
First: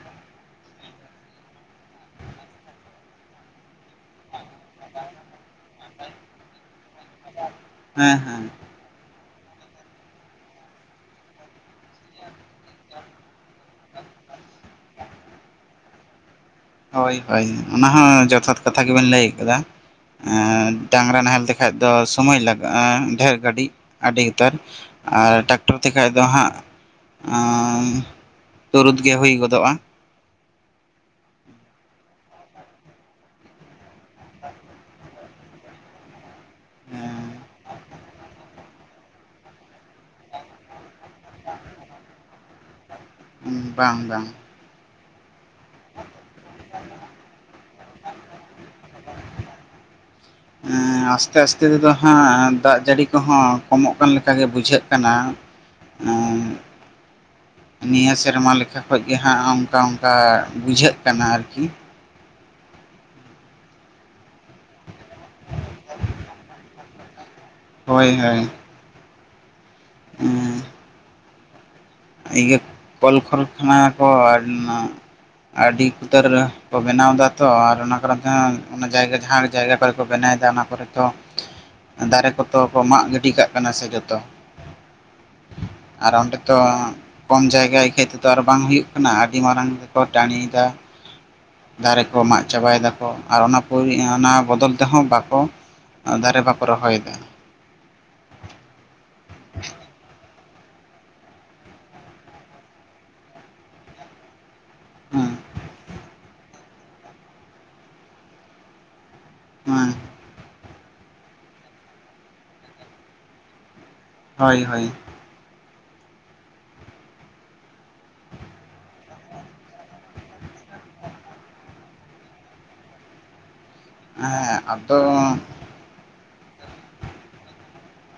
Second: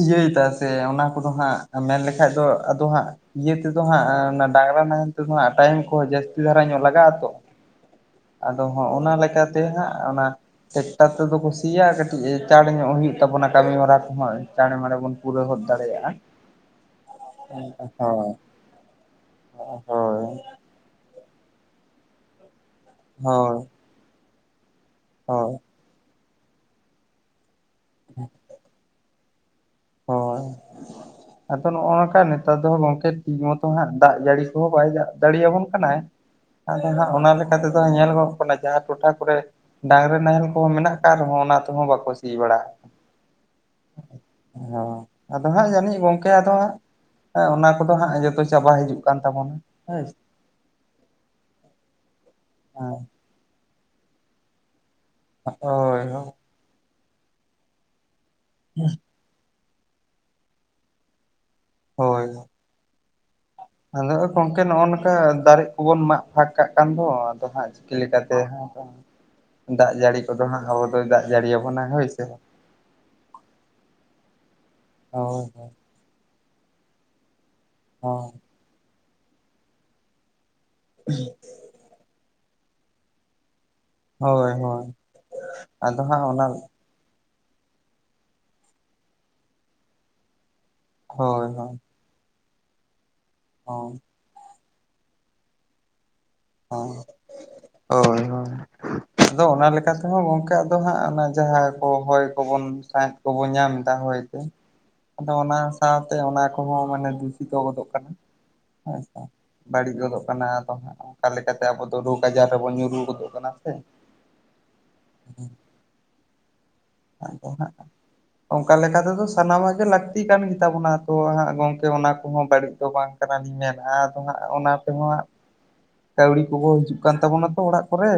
ᱤᱭᱟᱹᱭᱫᱟ ᱥᱮ। ᱚᱱᱟ ᱠᱚᱫᱚ ᱦᱟᱸᱜ ᱢᱮᱱ ᱞᱮᱠᱷᱟ ᱫᱚ, ᱟᱫᱚ ᱦᱟᱸᱜ ᱼᱼ ᱤᱭᱟᱹ ᱛᱮᱫᱚ ᱦᱟᱸᱜ, ᱚᱱᱟ ᱰᱟᱝᱨᱟ ᱱᱟᱦᱮᱞ ᱛᱮᱫᱚ ᱦᱟᱸᱜ, ᱴᱟᱭᱤᱢ ᱠᱚᱦᱚᱸ ᱡᱟᱹᱥᱛᱤ ᱫᱷᱟᱨᱟ ᱧᱚᱜ ᱞᱟᱜᱟᱜᱼᱟ ᱛᱚ।
ᱦᱮᱸ ᱦᱮᱸ
ᱟᱫᱚ ᱦᱚᱸᱜ ᱚᱱᱟ ᱞᱮᱠᱟᱛᱮ ᱦᱟᱸᱜ, ᱚᱱᱟ ᱼᱼ ᱴᱮᱠᱴᱟᱨ ᱛᱮᱫᱚ ᱠᱚ ᱥᱤᱭᱟ। ᱠᱟᱹᱴᱤᱡ ᱪᱟᱬᱮ ᱧᱚᱜ ᱦᱩᱭᱩᱜ ᱛᱟᱵᱚᱱᱟ᱾ ᱠᱟᱹᱢᱤ ᱦᱚᱨᱟ ᱠᱚᱦᱚᱸ। ᱪᱟᱬᱮ ᱢᱟᱲᱮ ᱵᱚᱱ ᱼᱼ ᱯᱩᱨᱟᱹᱣ ᱦᱚᱫ ᱫᱟᱲᱮᱭᱟᱜᱼᱟ।
ᱦᱳᱭ ᱦᱳᱭ, ᱚᱱᱟ ᱦᱚᱸ
ᱦᱳᱭ
ᱡᱚᱛᱷᱟᱛ ᱠᱟᱛᱷᱟ ᱜᱮᱵᱮᱱ ᱞᱟᱹᱭ ᱟᱠᱟᱫᱟ।
ᱦᱳᱭ
ᱮ ᱼᱼ ᱰᱟᱝᱨᱟ ᱱᱟᱦᱮᱞ ᱞᱮᱠᱷᱟᱡ ᱫᱚ ᱥᱳᱚᱢᱚᱭ ᱞᱟᱜᱼᱟ, ᱰᱷᱮᱨ
ᱦᱳᱭ
ᱜᱷᱟᱹᱲᱤᱡ, ᱟᱹᱰᱤ ᱩᱛᱟᱹᱨ। ᱟᱨ
ᱦᱳᱭ
ᱴᱟᱠᱴᱚᱨ ᱼᱼ ᱛᱮᱠᱟᱡ ᱫᱚ ᱦᱟᱸᱜ, ᱟᱸᱻ, ᱛᱩᱨᱩᱫ ᱜᱮ ᱦᱩᱭ ᱜᱚᱫᱚᱜᱼᱟ।
ᱦᱳᱭ। ᱟᱫᱚ ᱱᱚᱜᱼᱚᱭ ᱱᱚᱝᱠᱟ ᱱᱮᱛᱟᱨ ᱫᱚ ᱜᱚᱝᱠᱮ ᱴᱷᱤᱠ ᱢᱚᱛᱚ ᱦᱟᱸᱜ ᱫᱟᱜ ᱡᱟᱹᱲᱤ ᱠᱚᱦᱚᱸ, ᱵᱟᱭ ᱫᱟᱜ ᱫᱟᱲᱤᱭᱟᱵᱚᱱ ᱠᱟᱱᱟᱭ। ᱟᱫᱚ ᱦᱟᱸᱜ ᱚᱱᱟ ᱞᱮᱠᱟ ᱛᱮᱫᱚ, ᱧᱮᱞᱚᱜᱚᱜ ᱼᱼ ᱠᱟᱱᱟ, ᱡᱟᱦᱟᱸ ᱴᱚᱴᱷᱟ ᱠᱚᱨᱮ ᱰᱟᱝᱨᱟ ᱱᱟᱦᱮᱞ ᱠᱚᱦᱚᱸ ᱢᱮᱱᱟᱜ ᱟᱠᱟᱫ ᱨᱮᱦᱚᱸ, ᱚᱱᱟ ᱛᱮᱦᱚᱸ ᱵᱟᱠᱚ ᱥᱤ ᱵᱟᱲᱟ ᱼᱼ
ᱩ ᱵᱟᱝ ᱵᱟᱝ।
ᱦᱩᱸ, ᱟᱫᱚ ᱦᱟᱸᱜ ᱡᱟᱹᱱᱤᱡ ᱜᱚᱝᱠᱮ, ᱟᱫᱚ ᱦᱟᱸᱜ ᱼᱼ ᱦᱮᱸ ᱚᱱᱟ ᱠᱚᱫᱚ ᱦᱟᱸᱜ ᱡᱚᱛᱚ ᱪᱟᱵᱟ ᱦᱤᱡᱩᱜ ᱠᱟᱱ ᱛᱟᱵᱚᱱᱟ। ᱦᱮᱸᱼᱼ
ᱮᱸᱻ ᱟᱥᱛᱮ ᱟᱥᱛᱮ ᱛᱮᱫᱚ ᱦᱟᱸᱜ, ᱫᱟᱜ ᱡᱟᱹᱲᱤ ᱠᱚᱦᱚᱸ ᱠᱚᱢᱚᱜ ᱠᱟᱱ ᱞᱮᱠᱟ ᱜᱮ ᱵᱩᱡᱷᱟᱹᱜ ᱠᱟᱱᱟ।
ᱦᱳᱭ ᱦᱳᱭ।
ᱮᱸ ᱱᱤᱭᱟᱹ ᱥᱮᱨᱢᱟ ᱞᱮᱠᱟ ᱠᱷᱚᱡ ᱜᱮ ᱦᱟᱸᱜ ᱚᱝᱠᱟ ᱚᱝᱠᱟ ᱵᱩᱡᱷᱟᱹᱜ ᱠᱟᱱᱟ ᱟᱨᱠᱤ।
ᱦᱳᱭ। ᱟᱫᱚ ᱜᱚᱢᱠᱮ ᱱᱚᱜᱼᱚ ᱱᱚᱝᱠᱟ ᱫᱟᱨᱮ ᱠᱚᱵᱚᱱ ᱢᱟᱜ ᱯᱷᱟᱸᱠ ᱠᱟᱜ ᱠᱟᱱ ᱫᱚ। ᱟᱫᱚ ᱦᱟᱸᱜ ᱼᱼ ᱪᱤᱠᱟᱹ
ᱦᱳᱭ
ᱞᱮᱠᱟᱛᱮ,
ᱦᱳᱭ
ᱫᱟᱜ ᱡᱟᱹᱲᱤ ᱠᱚᱫᱚ ᱦᱟᱸᱜ ᱟᱵᱚ ᱫᱚᱭ ᱫᱟᱜ ᱡᱟᱹᱲᱤᱭᱟᱵᱚᱱᱟ ᱦᱳᱭ ᱥᱮ?
ᱤᱭᱟᱹ, ᱠᱚᱞ ᱠᱷᱚᱨᱚᱪ ᱢᱟ ᱠᱚ
ᱦᱳᱭ
[unintelligible] ᱟᱹᱰᱤ ᱩᱛᱟᱹᱨ ᱼᱼ ᱠᱚ ᱵᱮᱱᱟᱣ ᱫᱟ ᱛᱚ। ᱟᱨ ᱚᱱᱟ ᱠᱚᱟᱨᱚᱱ
ᱦᱳᱭ
ᱛᱮ ᱚᱱᱟ ᱡᱟᱭᱜᱟ ᱡᱟᱦᱟᱸ ᱡᱟᱭᱜᱟ ᱠᱚᱨᱮ ᱠᱚ ᱵᱮᱱᱟᱣᱮᱫᱟ, ᱚᱱᱟ ᱠᱚᱨᱮ ᱼᱼ ᱫᱚ, ᱫᱟᱨᱮ ᱠᱚᱫᱚ ᱠᱚ ᱢᱟᱜ ᱜᱤᱰᱤ ᱠᱟᱜ ᱠᱟᱱᱟ ᱥᱮ ᱡᱷᱚᱛᱚ?
ᱦᱳᱭ ᱦᱳᱭ। ᱟᱫᱚ
ᱟᱨ
ᱦᱟᱸᱜ
ᱚᱸᱰᱮ
ᱚᱱᱟ
ᱛᱚ
ᱼᱼ
ᱠᱚᱢ ᱡᱟᱭᱜᱟ ᱟᱹᱠᱷᱟᱹᱡ ᱛᱮᱫᱚ ᱟᱨ ᱵᱟᱝ ᱦᱤᱡᱩᱜ ᱠᱟᱱᱟ। ᱟᱹᱰᱤ ᱢᱟᱨᱟᱝ ᱛᱮᱠᱚ ᱴᱟᱺᱬᱤᱭᱮᱫᱟ।
ᱦᱳᱭ ᱦᱳᱭ।
ᱫᱟᱨᱮ ᱠᱚ ᱢᱟᱜ ᱪᱟᱵᱟᱭ ᱫᱟᱠᱚ। ᱟᱨ ᱚᱱᱟ
ᱦᱳᱭ
[unintelligible] ᱵᱚᱫᱚᱞ ᱛᱮᱦᱚᱸ ᱰᱟᱠᱚ, ᱫᱟᱨᱮ ᱵᱟᱠᱚ ᱼᱼ
ᱚ, ᱳᱭ ᱦᱳᱭ। ᱟᱫᱚ ᱚᱱᱟ ᱛᱮᱦᱚᱸ ᱜᱚᱝᱠᱮ ᱟᱫᱚ ᱦᱟᱸᱜ ᱚᱱᱟ ᱡᱟᱦᱟᱸ ᱠᱚ ᱦᱚᱭ ᱠᱚᱵᱚᱱ ᱫ [unintelligible] ᱼᱼ ᱠᱚᱵᱚ ᱧᱟᱢ ᱫᱟ ᱦᱚᱭᱛᱮ। ᱟᱫᱚ
ᱦᱮᱸ
ᱚᱱᱟ ᱥᱟᱶᱛᱮ ᱚᱱᱟ ᱠᱚᱦᱚᱸ ᱢᱟᱱᱮ ᱫᱩᱥᱤᱛᱚ ᱜᱚᱫᱚᱜ ᱠᱟᱱᱟ ᱦᱳᱭᱥᱮ।
ᱦᱮᱸ
ᱵᱟᱹᱲᱤᱡ ᱜᱚᱫᱚᱜ ᱠᱟᱱᱟ। ᱟᱫᱚ ᱦᱟᱸᱜ ᱚᱱᱠᱟ ᱞᱮᱠᱟᱛᱮ ᱟᱵᱚ ᱫᱚ ᱨᱳᱜᱽ ᱟᱡᱟᱨ ᱨᱮᱵᱚᱱ ᱧᱩᱨᱩ ᱜᱚᱫᱚᱜ ᱠᱟᱱᱟ ᱥᱮ?
ᱦᱳᱭ ᱦᱳᱭ।
ᱟᱫᱚ ᱦᱟᱸᱜ ᱼᱼ ᱚᱝᱠᱟ ᱞᱮᱠᱟ ᱛᱮᱫᱚ ᱥᱟᱱᱟᱢᱟᱜ ᱜᱮ ᱞᱟᱹᱠᱛᱤ ᱠᱟᱱ ᱜᱮ ᱛᱟᱵᱚᱱᱟ। ᱛᱚ ᱦᱟᱸᱜ ᱜᱚᱝᱠᱮ ᱚᱱᱟ ᱠᱚᱦᱚᱸ ᱵᱟᱹᱲᱤᱡ ᱫᱚ ᱵᱟᱝ ᱼᱼ ᱠᱟᱱᱟ ᱞᱤᱧ ᱢᱮᱱᱟ। ᱟᱫᱚ ᱦᱟᱸᱜ
ᱦᱮᱸ
ᱚᱱᱟ
ᱟᱫᱚ
ᱛᱮᱦᱚᱸ ᱦᱟᱸᱜ ᱼᱼ ᱠᱟᱹᱣᱰᱤ ᱠᱚ ᱦᱚᱸ ᱦᱤᱡᱩᱜ ᱠᱟᱱ ᱛᱟᱵᱚᱱᱟ ᱛᱚ ᱚᱲᱟᱜ ᱠᱚᱨᱮ।